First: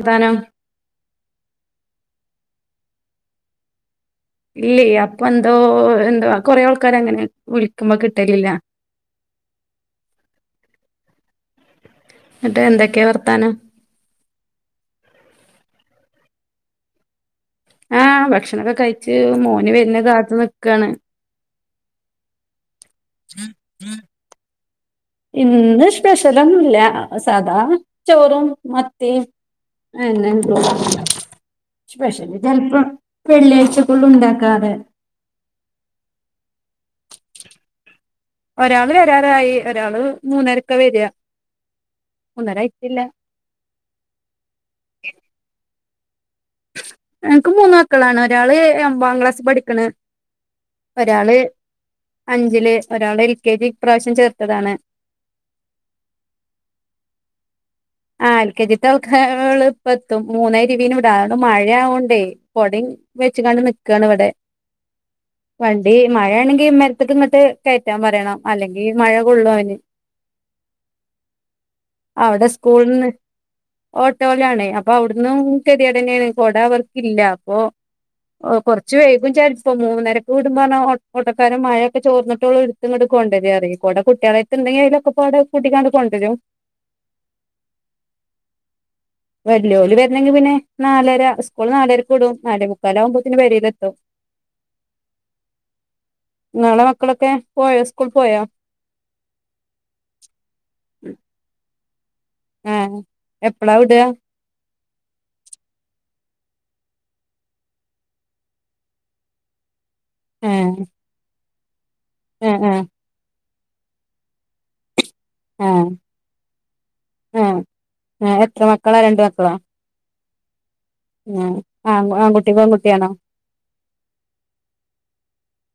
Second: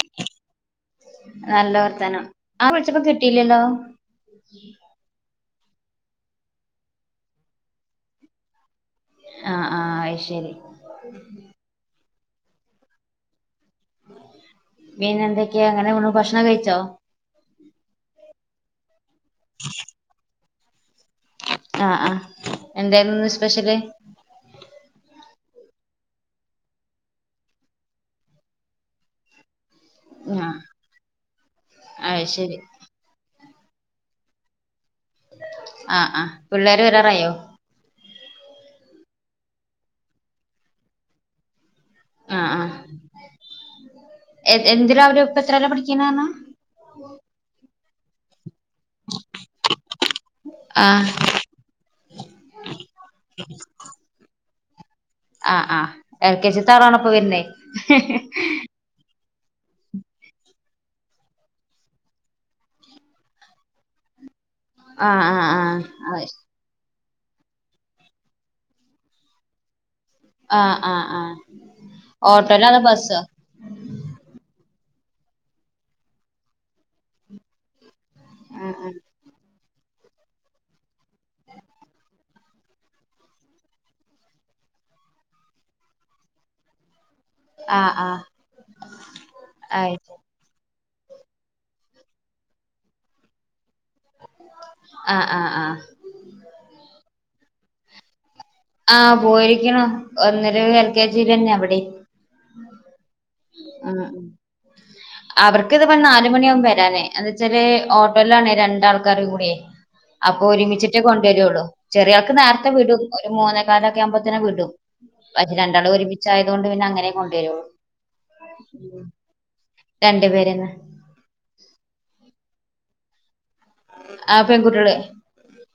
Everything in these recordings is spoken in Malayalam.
ഏതാനും നല്ല വർത്തനം ആ കുച്ചപ്പോ കിട്ടീല്ലല്ലോ? ഇല്ല അപ്പൊ എന്തോ എന്തോ കൊറെ ആൾക്കാര് അങ്ങനെ വിളിക്കുമ്പോ കിട്ടലില്ല. ആഹ് ആഹ് അയ്ശരി. എന്നട്ട് എന്തൊക്കെയാ വർത്താനം പിന്ന എന്തൊക്കെയാ അങ്ങനെ പോണ് ഭക്ഷണം കഴിച്ചോ? ആഹ് ഭക്ഷണൊക്കെ കഴിച്ച് മോന് വരുന്ന കാത്ത്നിക്കാണ്. ആഹ ആഹ എന്തായിരുന്നുന്ന് സ്പെഷ്യല്? ഇന്ന് സ്പെഷ്യലൊന്നുല്ല സാധാ ചോറും മത്തി ആഹ് അത് സ്പെഷ്യലി ശരി ചിലപ്പോ വെള്ളിയാഴ്ചക്കുള്ള ഉണ്ടാക്കാറ്. ആഹ് ആ പിള്ളേര് വരാറിയോ? ഒരാള് വരാറായി ഒരാള് മൂന്നരക്ക വരിക. ആ മൂന്നര ആ ആയിട്ടില്ല എന്തിതിന അവര് ഇപ്പ എത്രല്ല പഠിക്കുന്നാണ് എനക്ക് മൂന്ന മക്കളാണ് ഒരാള് ഒമ്പാം ക്ലാസ് പഠിക്കണ ആഹ് ഒരാള് അഞ്ചില് ഒരാള് എൽ കെ ജി പ്രാവശ്യം ചേർത്തതാണ് ആഹ് ആ എൽ കെച്ചി താളാണപ്പൊ വരുന്നേ ആൽക്കെജിട്ടക്ക ഇപ്പത്തും മൂന്നായി ഇരുവീന ഇട അണ്ട് മഴയാവണ്ടേ പൊട വെച്ച കണ്ട് നക്കാണ് [inaudible] ടെ ആഹ് ആഹ് ആഹ് വണ്ടി അത് ശരി മഴയാണെങ്കിൽ അക്ക ഇങ്ങോട്ട് കയറ്റാൻ പറയണം അല്ലെങ്കിൽ മഴ കൊള്ളും അവന് ആഹ ആഹ് ആഹ ഓട്ടോ സ്കൂള നിന്ന് ഓട്ടോയിലാണ അപ്പൊ അവിടന്നും കെരിയടന കൊട അവർക്കില്ല അപ്പൊ ആഹ് കുറച്ചവേഗം വിചാരിച്ച ഇപ്പൊ മൂന്നരക്ക്െ വിടുമ്പോ പറഞ്ഞാ ഓട്ടക്കാരും മഴൊക്കെ ചോർന്നിട്ടോും എടുത്തുംടുക്ക കൊണ്ടര അറൂടെ കുട്ടികളെ എന്തെങ്ക അതിലക്കെ അവി കൂട്ടിക്കാണ്ട് കൊണ്ടുവരും ആഹ ആഹ വെല്ലുോളി വരണെങ്കിൽ പിന്നെ നാലര സ്കൂൾിൽ നാലര കൂടും നാലേ മുക്കാലാവകുമ്പോത്തെ വരയിലെത്തും ആഹ് ആഹ് ആഹ് നാളെ മക്കളൊക്കെ പോയോ സ്കൂൾ പോയോ ആഹ പോയിരിക്കണോ ഒന്നര കൽക്കാച്ചരി തന്നെ അവിടെ ആഹ് എപ്പളാ ഉ വിട അവർക്ക് ഇത് പറഞ്ഞാലും അണ്ട മണിയാകുമ്പോ വരാനേ എ വെച്ചാല് ഓട്ടോയിലാണ്േ രണ്ടാൾക്കാർ കൂയേ അപ്പൊ ആഹ് ഒരുമിച്ചിട്ടേ കൊണ്ടുവരുള്ളൂ ചെറിയൾക്ക് ആഹ് നേരത്തെ ആഹ് വീട മൂന്നേക്കാലൊക്കെ ആമ്പത്തനെ വിടും. പക്ഷെ ആഹ് രണ്ടാളും ഒരുമിച്ചയത കൊണ്ട് പിന്നെ അങ്ങനെ കൊണ്ടുവരു... ആഹ് ആഹ് എത്ര മക്കളാ രണ്ട പേരന്ന്. ഉ ആ ആൺകുട്ടി പെൺകുട്ടിയാണോ? ആ പെൺകുട്ടികളെ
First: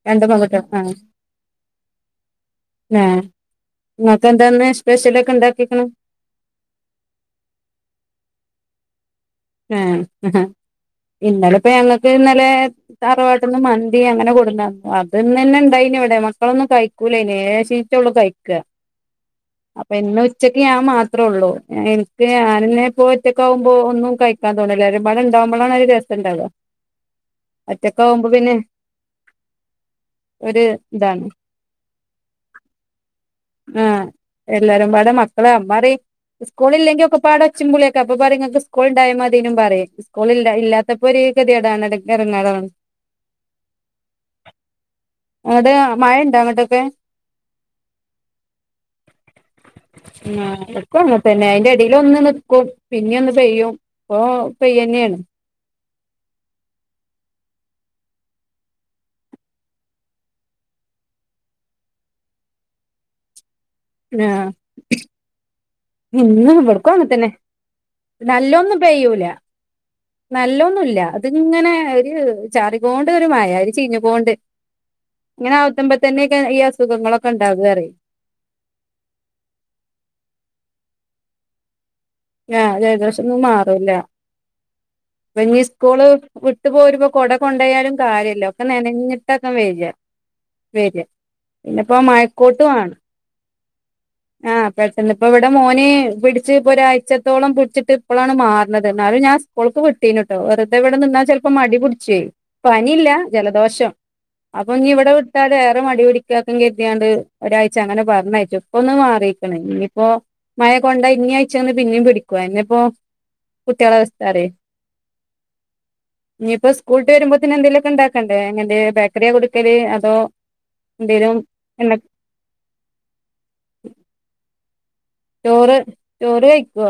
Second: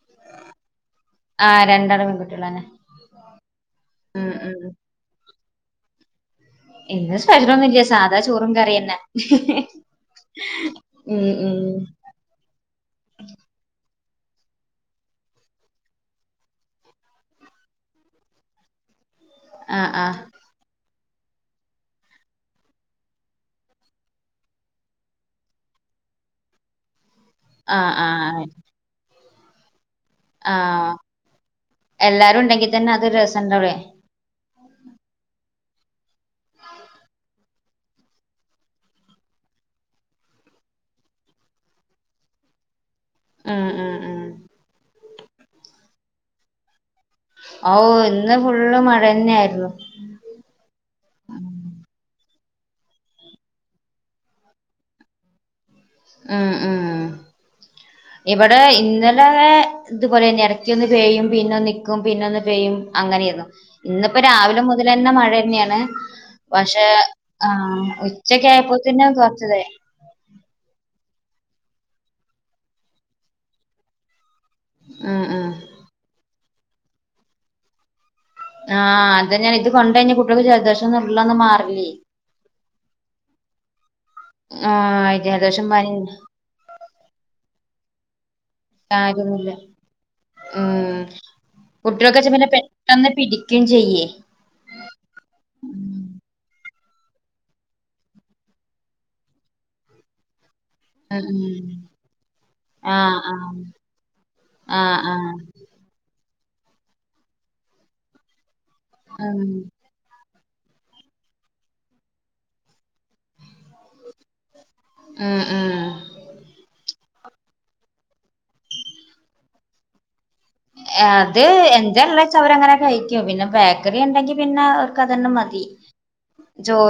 രണ്ട് പവൻ മറ്റും തന്നെ? രണ്ടാളും പെൺകുട്ടികളന്നെ ഇന്നത്തെ ഉം ഉം എന്താന്ന് സ്പെഷ്യൽ ഒക്കെ ഉണ്ടാക്കിക്കുന്നെ ഇന്നു സ്പെഷ്യൽ ഒന്നുല്ല സാദാ ചോറും കറീം തന്നെ ആ ഉം ഉം ഇന്നലെ ഞങ്ങക്ക് ഇന്നലെ തറവാട്ടീന്ന് മന്തി അങ്ങനെ കൊണ്ടുവന്നു അതു തന്നെ ഉണ്ടായിരുന്നുള്ളൂ ഇന്നിവിടെ മക്കളൊന്നും കഴിക്കൂല്ല ഇങ്ങനെയുള്ളയെ കഴിക്കുക ആഹ് അപ്പൊ ആഹ് ഇന്ന് ഉച്ചക്ക് ഞാൻ മാത്ര അത്രേ ഉള്ളൂ എനിക്ക് ഞാൻ തന്നെ ഇപ്പോൾ ഒറ്റക്കാകുമ്പോ ഒന്നും കഴി ക്കാൻ തോന്നില്ല ഒരുപാട് ഉണ്ടാവുമ്പോഴാണ് രസം ഉണ്ടാവുക ആഹ് ഒറ്റക്ക് ആവുമ്പോ പിന്നെ ഒരു ഇതാണ് ആ--എല്ലാരും ഉണ്ടെങ്കിൽ തന്നെ അത് ഒരു രസം ഉണ്ടാവും ആഹ് എല്ലാരും കൂടെ മക്കളും, ഉമ്മ പറയും സ്കൂൾ ഇല്ലെങ്കിൽ ഒക്കെയും കൂടെ ഒച്ചയും ബഹളവും ഒക്കെ അപ്പൊ പറയും നിങ്ങൾക്ക് സ്കൂൾ ഉണ്ടായ മതി പറയും സ്കൂളില്ലാത്തപ്പോ ഒരു ഗതിടാണ് ഇറങ്ങേറാണ് ആ ആ ആ അവിടെ മഴയുണ്ടോ അവിടോട്ടൊക്കെ ഓ ഇന്ന് ഫുള്ള് മഴ തന്നെ ആയിരുന്നു ആ എനിക്കുമങ്ങനെ തന്നെ അതിന്റെ ഇടയിൽ ഒന്നു ക്കും പിന്നെയും ഒന്ന് പെയ്യും ഓ പെയ്യുക തന്നെയാണ് ആ ആ ഇവിടെ ഇന്നലെ ഇതുപോലെ തന്നെ ഇടക്കൊന്ന് പെയും പിന്നെ നിക്കും പിന്നൊന്ന് പെയ്യും അങ്ങനെയായി രുന്നു ഇന്നിപ്പോ ആഹ് രാവിലെ മുതൽ തന്നെ മഴ തന്നെയാണ് ഇന്നും പക്ഷെ ഇവട്ക്കും അങ്ങൻതന്നെ ഉച്ചയൊക്കെ ആയപ്പോ തന്നെ കുറചൊഴിഞ്ഞു നല്ലതൊന്നുമല്ല അതിങ്ങനെ ഒരു ചാറി പോകണ്ട് ഒരു മായ ഒരു ചീഞ്ഞു പോകണ്ട് [unintelligible] ഉം ഉം ഇങ്ങനെ ആവുമ്പോൾ തന്നെ ഇങ്ങനൊക്കെ ഈ അസുഖങ്ങളൊക്കെ ഉണ്ടാവുക പറയും ആഹ് അത് തന്നെ ഇത് കൊണ്ട് കഴിഞ്ഞാൽ കുട്ടികൾക്ക് ജലദോഷം ഒന്നും ഉള്ളത് തന്നെ മാറില്ല ആ--ജലദോഷം ഒന്നും മാറില്ല ആഹ് അപ്പോൾ നീ ജലദോഷം പനിം സ്കൂള് വിട്ട് വരുമ്പോ കുട കൊണ്ടപോയാലും കാര്യമില്ല ഒക്കെ നനഞ്ഞിട്ടൊക്കെയാണ് വരുക ആ കുട്ടികൾക്കൊക്കെ പിന്നെ പെട്ടെന്ന് പിടിക്കുകയും ചെയ്യും ആ പെട്ടെന്ന് ഇപ്പോൾ ഇവിടെ മോന് പിടിച്ചു ഒരാഴ്ചയായി ഒരാഴ്ചത്തോളം പിടിച്ചിട്ട് പിന്നെ ഇപ്പോഴാണ് മാറുന്നത് എന്നാലും ഞാൻ സ്കൂളിലേക്ക് വിട്ടിരുന്നു ഇതിവിടെ ഉം നിന്നാൽ ചിലപ്പോൾ ഉം മടി പിടിക്കും, പനി അല്ല ആഹ് ആഹ് ജലദോഷം അപ്പോ ഇനി ആഹ് ഇവിടെ ആഹ് വിട്ടാൽ വേറെ മടി പിടിക്കും ഒരാഴ്ച അങ്ങനെ പറഞ്ഞയച്ചു ഇപ്പോൾ ഇച്ചിരി ഉം മാറിയിരിക്കുന്നു ഇനിയിപ്പോ [unintelligible] മഴകൊണ്ട് ഇനി ആഴ്ച ഇനിയും പിടിക്കും കുട്ടികളുടെ അവസ്ഥ അറിയുമോ ഉം ഉം ഇനിയിപ്പോ സ്കൂൾ ഇവര് വരുമ്പോൾ തന്നെ എന്തെങ്കിലുമൊക്കെ ഉണ്ടാക്കണ്ടേ എങ്ങനാ ബേക്കറി കൊടുക്കൽ അതോ എന്തേലും അത് എണ്ണ എന്താ ഉള്ളതെന്ന് വെച്ചാൽ അവർ അങ്ങനെ തന്നെ കഴിക്കും പിന്നെ ബാക്കി അവർക്ക് അങ്ങനെ തന്നെ മതി ചോറ് ചോറ് കഴിക്കുവോ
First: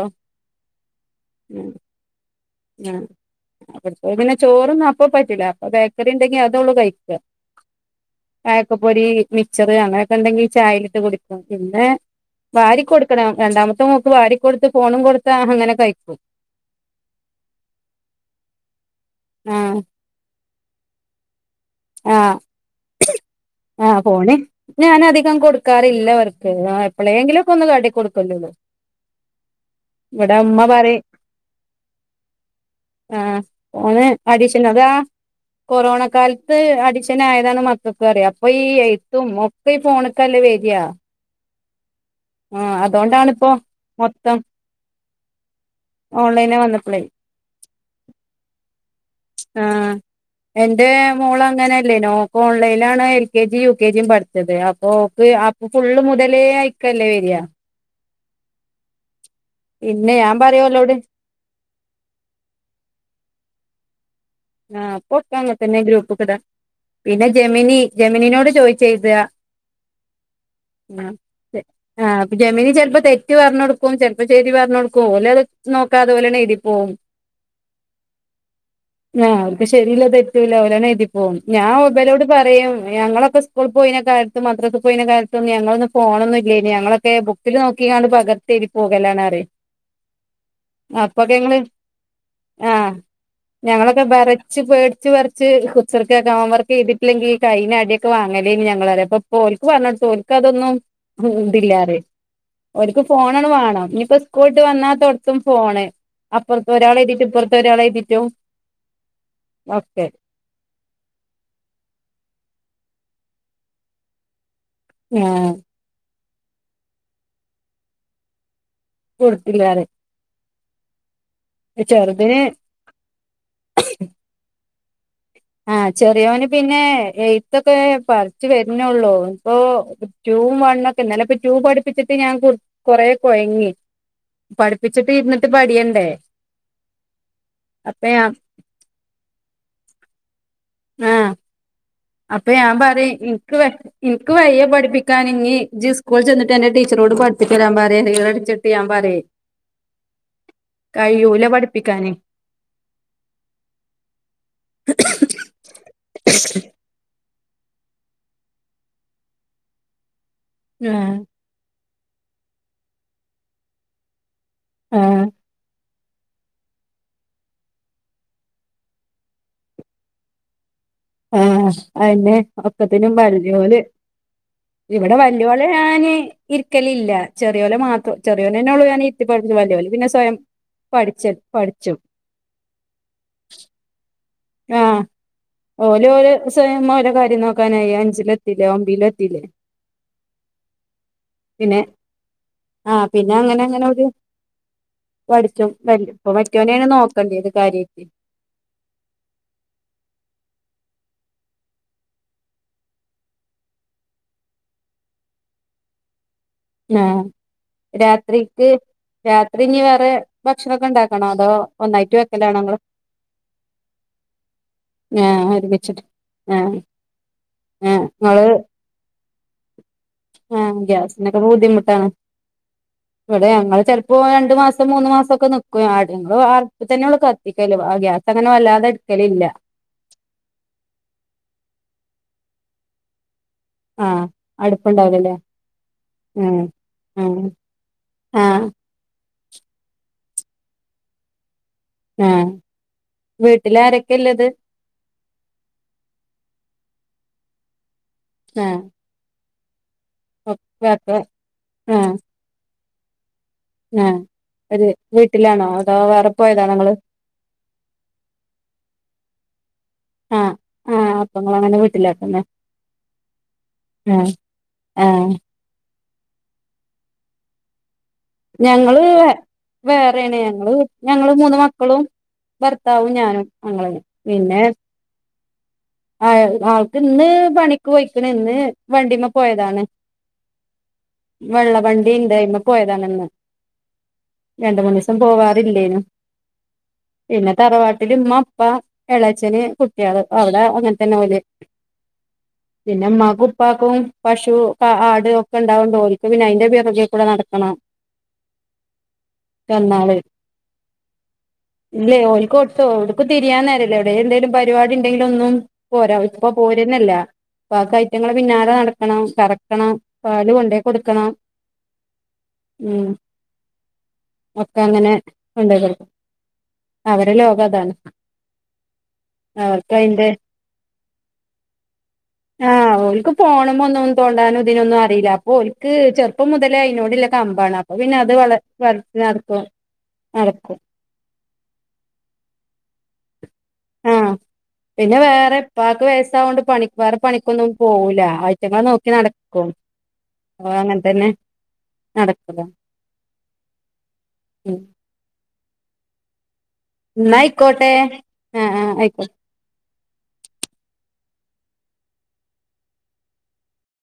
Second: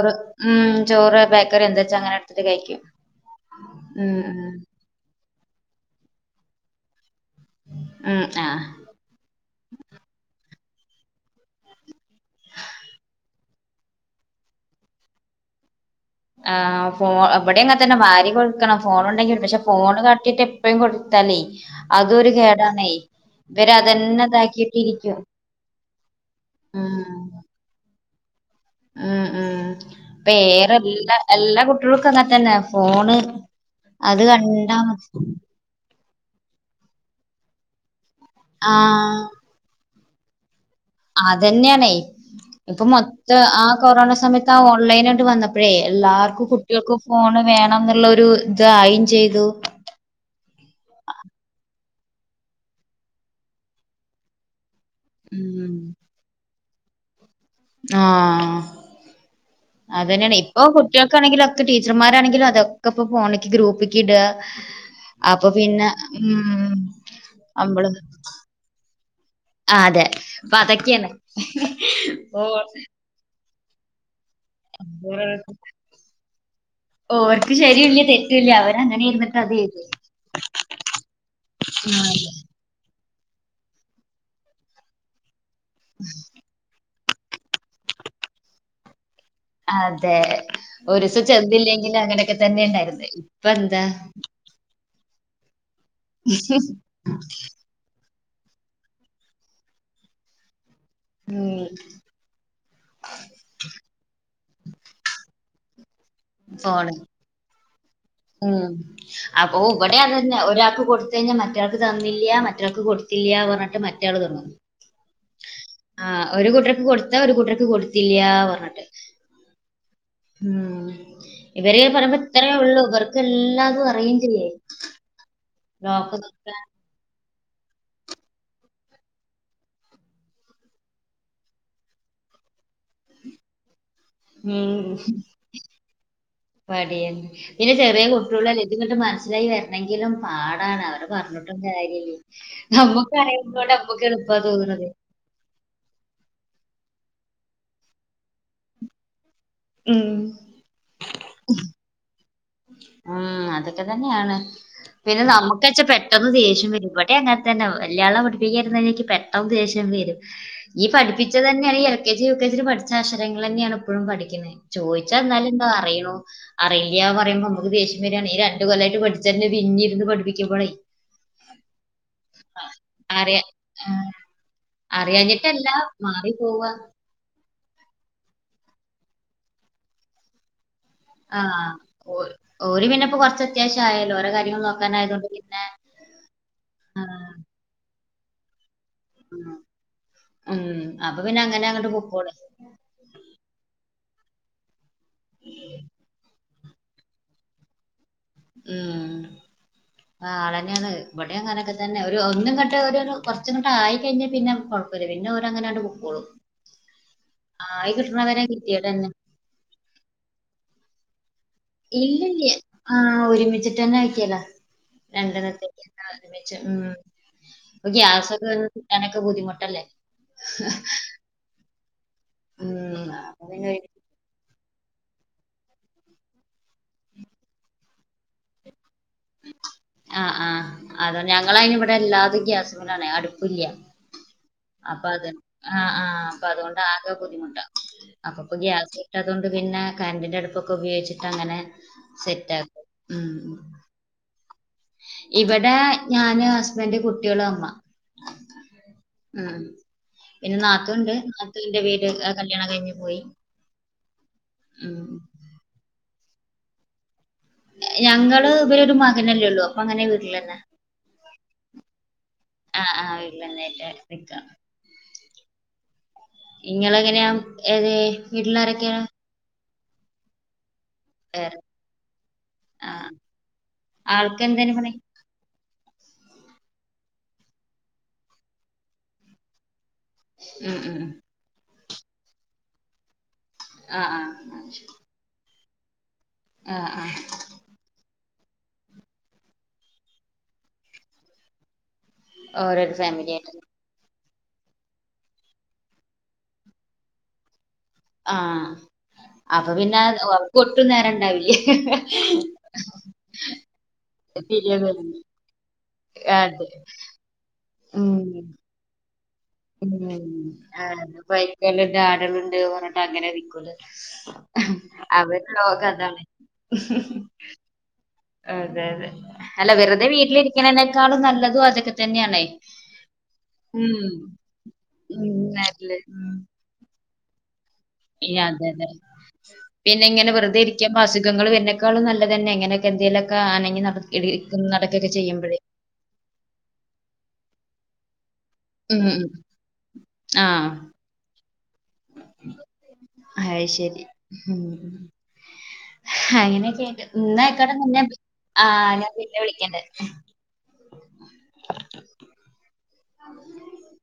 ചോറ് ബേക്കറി ഉം എന്താന്ന് വെച്ചാൽ പിന്നെ ഉം ചോറൊന്നും അപ്പോൾ പറ്റൂല്ല അപ്പോൾ ബേക്കറി ഉണ്ടെങ്കിൽ അവൾ അത് കഴിക്കും ഉം ആ ആഹ് ഇപ്പൊ പൊരി, മിച്ചർ അങ്ങനെയൊക്കെ ഉണ്ടെങ്കിൽ ചായയിൽ ഇട്ടു കുടിക്കും പിന്നെ വാരി കൊടുക്കണം രണ്ടാമത്തെ മോൾക്ക് വാരിക്കൊടുത്ത് ഫോണും കൊടുത്താൽ അങ്ങനെ കഴിക്കും ആ ഇവിടെയും അങ്ങനെ തന്നെ വാരി കൊടുക്കണം ഫോൺ ഉണ്ടെങ്കിൽ, പക്ഷേ ആഹ് ഫോൺ കാട്ടിയിട്ട് എപ്പോഴും എപ്പോഴും കൊടുത്താലേ അത് ഒരു കേടാണ് ആ ഫോണ് ഞാൻ അധികം കൊടുക്കാറില്ല അവർക്ക് എപ്പോഴെങ്കിലും ഒക്കെ ഒന്ന് കാട്ടിക്കൊടുക്കും ആ ആ ഇവിടെ ഉമ്മ വേറെ, പറയും വേറെ എല്ലാ കുട്ടികൾക്കും അങ്ങനെ തന്നെ, ഫോണ് ആഹ് ഫോണ് അത് കണ്ട് അഡിഷൻ എടാ അതാ കൊറോണ കാലത്ത് അടിക്ഷനായതാണ് മക്കൾക്ക് അറിയാം അപ്പൊ ഈ ആഹ് എഴുത്തും ഒക്കെ ഈ ഫോണി [unintelligible] ന്നിട്ട് വല്ലതും എഴുതിയ [inaudible] അതുതന്നെയാണെ ഇപ്പൊ മൊത്തം ആ കൊറോണ മൊത്തം സമയത്ത് ആ ഓൺലൈന ആായിട്ട് വന്നപ്പോഴേ എല്ലാർക്കും ഓൺലൈന് കുട്ടികൾക്കും വന്നപ്പളേ ഫ ഫോണ് വേണം എന്നുള്ള ഇതായി ആഹ എന്റെ മോള അങ്ങനെ ല്ല നോക്ക് ഓൺലൈനണ് L K G U K ജിയും പഠിച്ചത് അപ്പൊക്ക് അ ഉം ഫുള്ള് മുതലേ കല്ല വരിയാ ആ അത് പിന്നെ തന്നെയാണ് ഞാൻ ഇപ്പൊ പറയും ഓളോട് കുട്ടികൾക്കാണെങ്കിലും ഒക്കെ ടീച്ചർമാരാണെങ്കിലും അതൊക്കെ ഇപ്പോൊ ഫോണക്ക് ഗ്രൂപ്പ്ക്ക് ഇടുക ആഹ പൊക്ക അപ്പൊ അങ്ങെ തന്നെ പിന്നെ ഗ്രൂപ്പക്ക ഇടാ ഉം പിന്നെ ജെമിനി നമ്മള് ജെമിനിനോട് ചോയി ചെയ്ത ആ ആഹ് അതെ അപ്പൊ അതൊക്കെയാണ് ആ അപ്പൊ ജമീന് ഓ ചെിലപ്പോ തെറ്റ് പറഞ്ഞ കൊടുക്ക അപ്പ ശരി പറഞ്ഞ കൊടുക്കോ അല്ലെ അതത് നോക്കാ അതുപോലെന്നെ എഴരി പോകവും ഓർക്ക് ശരിയല്ല തെറ്റല്ല അവർ അങ്ങനൊയിുന്ന ആ അവർക്ക് ശരില്ല തെറ്റൂില്ല ഓലാണ് എഴതി പോകും ഞാൻ മൊബൈലോട് പറയും ഞങ്ങളൊപ്പെ സ്കൂൾ പോയി കാലത്ത് മത്രത്തി പോയി കാലത്തൊന്നും ഞങ്ങളൊന്ന ഫോണൊന്നുമല്ല ഞങ്ങള െ ബുക്കിൽ നോക്കിാ പകർത്തെേരി പോകലാണ് പറയും അതെ ഒരു ദസം അപ്പൊക്കെ ഞങ്ങള് ചെതില്ലെങ്കിലും അങ്ങനൊക്കെ തന്നെ ഉണ്ടായിരുന്ന ഇപ്പ എന്താ വറിച്ച് പേടിച്ച് വറിച്ച് കൊച്ചറക്ക കാം വർക്ക് ചെയ്തിട്ടില്ലെങ്കിൽഈ കൈയി അടെ വാങ്ങലേ ഞങ്ങ വ അപ്പൊ പോഓക്കക്ക് പറഞ്ഞട്ട്ോൽക്ക് അതൊന്നും ഉം ഇതില്ലാറേ ഒക്ക് ഫോണണ് വേണം ഇനിയിപ്പോ സ്കൂളട്ട് വന്നാത്തോടത്തും ഫോണ് അപ്പുറത്തെ ഫോണ് ഒരാൾ എഴുതിട്ട് ഇപ്പുറത്തെ ഒരാളെ എുതിട്ട് ഉം അപ്പൊ ഇവിടെയാ തന്നെ ഒരാൾക്ക് കൊടുത്ത കഴിഞ്ഞാൽ മറ്റൊരാൾക്ക് തന്നില്ല റ്റാൾക്ക് കൊട്ത്തില്ല്യ പർഞ്ഞിട്ട് മറ്റാള് തിന്നു ആ ആ ഒര് കൂട്ടർക്ക് കൊടുത്താ ഒരു കൂട്ടർക്ക് കൊടുത്തില്ല്യാ പർഞ്ഞിട്ട് കൊട്ത്തില്ലാറിം ഉം ഇവര് പറയ്മ്പ ഇത്രേ ഒള്ളു ഇവർക്ക് എല്ലാതും അറിയും ചെയ്യേ ആ ലോക്ക് ചെറിയോന് പിന്നെ എ തൊക്കെ പടിച്ച് വര്ണൊള്ളൂ ഇപ്പൊ റ്റൂവും വണ്ണൊക്കെ ന്നാലെപ്പാെ റ്റൂ പഠിപ്പിച്ചിട്ട് ഞാ കൊറേ കൊഴങ്ങി പഠിപ്പിച്ചിട്ട് ഇര്ന്നിട്ട് പടിയണ്ടേ പടിയ പിന്നെ ചെറിയ ഞാൻ കുട്ട്യോൾടെ [unintelligible] മനസ്സിലായി വ ര്ണെങ്കിലും പാടാണ് അവരെ ആഹ് പർഞ്ഞിട്ടും കാര്യല്ലേ അപ്പൊ ഞാൻ പറിം നമ്മക്ക് ൻക്ക് അറിയുന്നോണ്ട് നമ്മക്ക് ൻക്ക് എളുപ്പാ വെയ്യെ തോന്നണത് പഠിപ്പിക്കാന് ഇഞ്ഞി ജ് സ്കൂള് ചെന്നിട്ട് അന്റെ ടി ടീച്ചറോട് പഠ്പ്പിച്ചരാ പറേ ടീച്ചറെട്ച്ച്ട്ട് ഞാൻ പറ്യേ ഉം കഴിയൂല പഠിപ്പിക്കാന് ആ അതൊക്കെ തന്നെയാണ് പിന്നെ നമുക്ക്ച്ചാ പെട്ടെന്ന് ദേശ്യം വരും പെ അങ്ങൻതന്നെ വല്ലാതെ പഠിപ്പിക്കാര്ന്ന എനിക്ക് പെട്ടെന്ന് ദേശ്യം വരും ഈ ആഹ് പഠിപ്പിച്ചത് തന്നെയാ ഇ കെജി യുകെജി പഠിച്ച അക്ഷരങ്ങളെന്നെയാണ് ഇപ്പഴും പഠിക്ക്ന്നെ ചോയ്ച്ചാ ആഹ് എന്നാലെന്താ അറിയോ അറിയില്ല പറയുമ്പം നമുക്ക് ദേഷ്യം വരാണേ ഈ രണ്ടു കൊല്ലായിട്ട് പഠിച്ചന്നെ പിന്നി ഇര്ന്ന് പഠിപ്പിക്കുമ്പഴേ ആ അതന്നെ ഒക്കത്തിനും [unintelligible] അറിയ ഞ്ഞാേല് ആ ഇവടെ വല്ല്യാേനെ അറിയാഞ്ഞിട്ടല്ല ഞാന് മാറി പോവുക ഇര്ക്കല് ല്ല ചെറ്യാേലെ മാത്രം ചെറിയോനന്നെ ഉള്ളൂ ഞാന് ഇര്ത്തി പടിപ്പ്ച്ച്ണെ വല്ല്യാേല് പിന്നെ സ്വയം പഠിച്ച ആ പഠിച്ചു ഒ ഓല് പിന്നെപ്പോ കൊർച്ചത്യാവശ ആയാല്ലോ ഓലെ കാ ആ ഓല് ഓല് സ്വയം ആ, ഓരോ കാര്യം നോക്കാനായി അഞ്ചിലെത്തീലെ ഓൻ വിലെത്തിലെ ഉം, ഉം, അപ്പൊ അങ്ങനെ പിന്നെ അങ്ങോട്ട് പൊക്കോള് ആ പിന്നെ അങ്ങനെ അങ്ങനെ ഒരു പഠിച്ചും തല്ലും പ്പൊ മറ്റാേനേണ് നോക്കണ്ട്യേത് കാര്യായിട്ട് ഉം ആ അങ്ങന്നെയാണ് ഇബടെ അങ്ങാനൊക്കെ തന്നെ ഒര് ഒന്ന്ങ്ങട്ട് ഒര് ഒര് കൊർച്ച്ങ്ങട്ടായി കഴിഞ്ഞ പിന്നെ ഞ കൊഴപ്പല്ല പിന്നെ ഓലങ്ങനാണ്ട് പോക്കോളും ആ രാത്രിക്ക് കിട്ടിയത് തന്നെ രാത്രി ഇഞ്ഞ് വേറെ ഭക്ഷണൊക്കെണ്ടാക്കണോ ഇല്ലല്ല ആ ഒരുമിച്ചിട്ട്ന്നെ ആക്കിയത ആ ഒരുമിച്ചിട്ട് ആ ഗ്യാസൊക്കെ കിട്ടാനൊക്കെ ബുദ്ധിമുട്ടല്ലേ ആഹ് ഗ്യാസിനൊക്കെ ബുദ്ധിമുട്ടാണ് ഉം അപ്പൊ ബടെ പിന്നെ ഞങ്ങള് ചെൽപ്പോ ണ്ട് മാസം മൂന്ന് മാസം ഒക്കെ നിക്കും ആ ഞങ്ങള് അട്പ്പ് തന്നെള്ളു കത്തിക്കല് ഗ്യാസ് അങ്ങനെ വല്ലാതെ എടുക്കലില്ല ആ ആ അത ഞങ്ങളയ്ന് ഇവിടെ എല്ലാതും ഗ്യാസ്മലാണെ അടു പുതിയ ആഹ് അപ്പൊ അത് അടുപ്പുണ്ടാവലല്ലേ ആ ആ അപ്പൊ ഉം അത്കൊണ്ട് ആകെ ഉം ബുദ്ധിമുട്ടാ അപ്പൊപ്പൊ ആഹ് ഗ്യാസ് കിട്ടാൻ അതുകൊണ്ട് പിന്നെ കരന്റിൻ്റെ അടുപ്പൊക്കെ ഉപയോഗിച്ചിട്ടങ്ങനെ ആ വീട്ടിലാരെക്കെള്ളത് ഇവിടെ ഞാന് ഹസ്ബന്റ് കുട്ട്യേള് അമ്മ ആ ഉം പിന്നെ നാത്തൂൻണ്ട് നാത്തൂന്റെ വീട് കല്യാണം കയ്ഞ്ഞ് പോയി ആ ഒര് ഉം വീട്ടിലാണോ അതോ വേറെ പോയതാണോങ്ങള് ഞങ്ങള് ഇവരാെരു മകനല്ലേള്ളു അപ്പൊ അങ്ങനെ വീട്ടിലെന്നെ വീട്ടില്ക്കന്നെ നിക്കാം അ ആ ഇങ്ങളെങ്ങനെയാ ഏതെ ഞങ്ങള് വേറേണ് ഞങ്ങള് ഞങ്ങള് മൂന്ന് വേറെ മക്കളും ഭർത്താവും ആഹ് ഞാനും ഞങ്ങളെന്നെ ആൾക്ക് പിന്നെ എന്തേനു പണി ആ ആൾക്ക് ഇന്ന് പണിക്ക് പോയിക്ക്ണ് ഇന്ന് വണ്ടിമ്മ പോയതാണ് ഉം ഉം വണ്ടിണ്ടായിന്ന് പോയതാണ് ഇന്ന് ആഹ ആഹ് പിള്ളേരും ആഹ് ആഹ് പിന്നെ തറവാട്ടില് ഉമ്മ ഇപ്പ എളാച്ചന് കുട്ടികള് അവിടെ അങ്ങനെ തന്നെ പോല ഓരോരു പിന്നെ ഫാമിലി അമ്മക്ക് ആയിട്ട് ഉപ്പക്കും പശു ആട് ഒക്കെ ഉണ്ടാവുണ്ട്. ഓര്ക്ക് പിന്നെ അതിന്റെ പിറകേകൂടെ നടക്കണം. ആഹ അപ്പൊ പിന്നെ ചെന്നാല് അവർക്കൊട്ടും നേരണ്ടാവില്യ ഇല്ലേ എന്തെലു പരിപാടി ഉണ്ടെങ്കിലൊന്നും പോരാ. ഇപ്പ അതെ പോരുന്നില്ല. അപ്പൊ അയറ്റങ്ങള് പിന്നാലെ നടക്കണം. കറക്കണം മ്മ്. പാല് കൊണ്ടോയി ആ കൊടുക്കണം പൈക്കള് ആടകളുണ്ട് ഒര് പറഞ്ഞിട്ട് അങ്ങനെ നിക്കുന്നു മൊത്തം അങ്ങനെ കൊണ്ടുകൊടുക്കും. അവര്ടെ ലോകം അതാണ്. അതെ അതെ. അല്ല വെറുതെ വീട്ടിലിരിക്കണനെ ആഹ. ഓൽക്ക് പോണമെ ഉം ഒന്നും തോണ്ടാനും ഇതിനൊന്നും അറിയില്ല. ഉം അപ്പൊ ഓൽക്ക് നാട്ടില് ഉം ചെറുപ്പം മുതല് അയിനോടള്ളൊ കമ്പാണ് അപ്പൊ പിന്നെ അത് വള അതെ അന്നെ. വളർത്തി നടക്കും പിന്നെ ഇങ്ങനെ വെറുതെ നടക്കും ഇരിക്കാമ്പം അസുഖങ്ങള് വരിനെക്കാളും നല്ലതന്നെ ഇങ്ങനെ ആഹ നടക്കൊക്കെ പിന്നെ വേറെ. ചെയ്യുമ്പഴേ. ഇപ്പക്ക് വയസവോണ്ട് പണി വേറെ പണി ഒന്നും പോവൂല. ആയ്റ്റങ്ങളെ ഉം നോക്കി ഉം. നടക്കും. അത് അങ്ങനെന്നെ അയ് ശരി. ഉം അങ്ങനെ ഇന്നാ ഇക്കാടെ [unintelligible] ഞാൻ ആഹ് ആഹ് അയ്ക്കോ പിന്നെ വിളിക്കണ്ണ്ട് [unintelligible]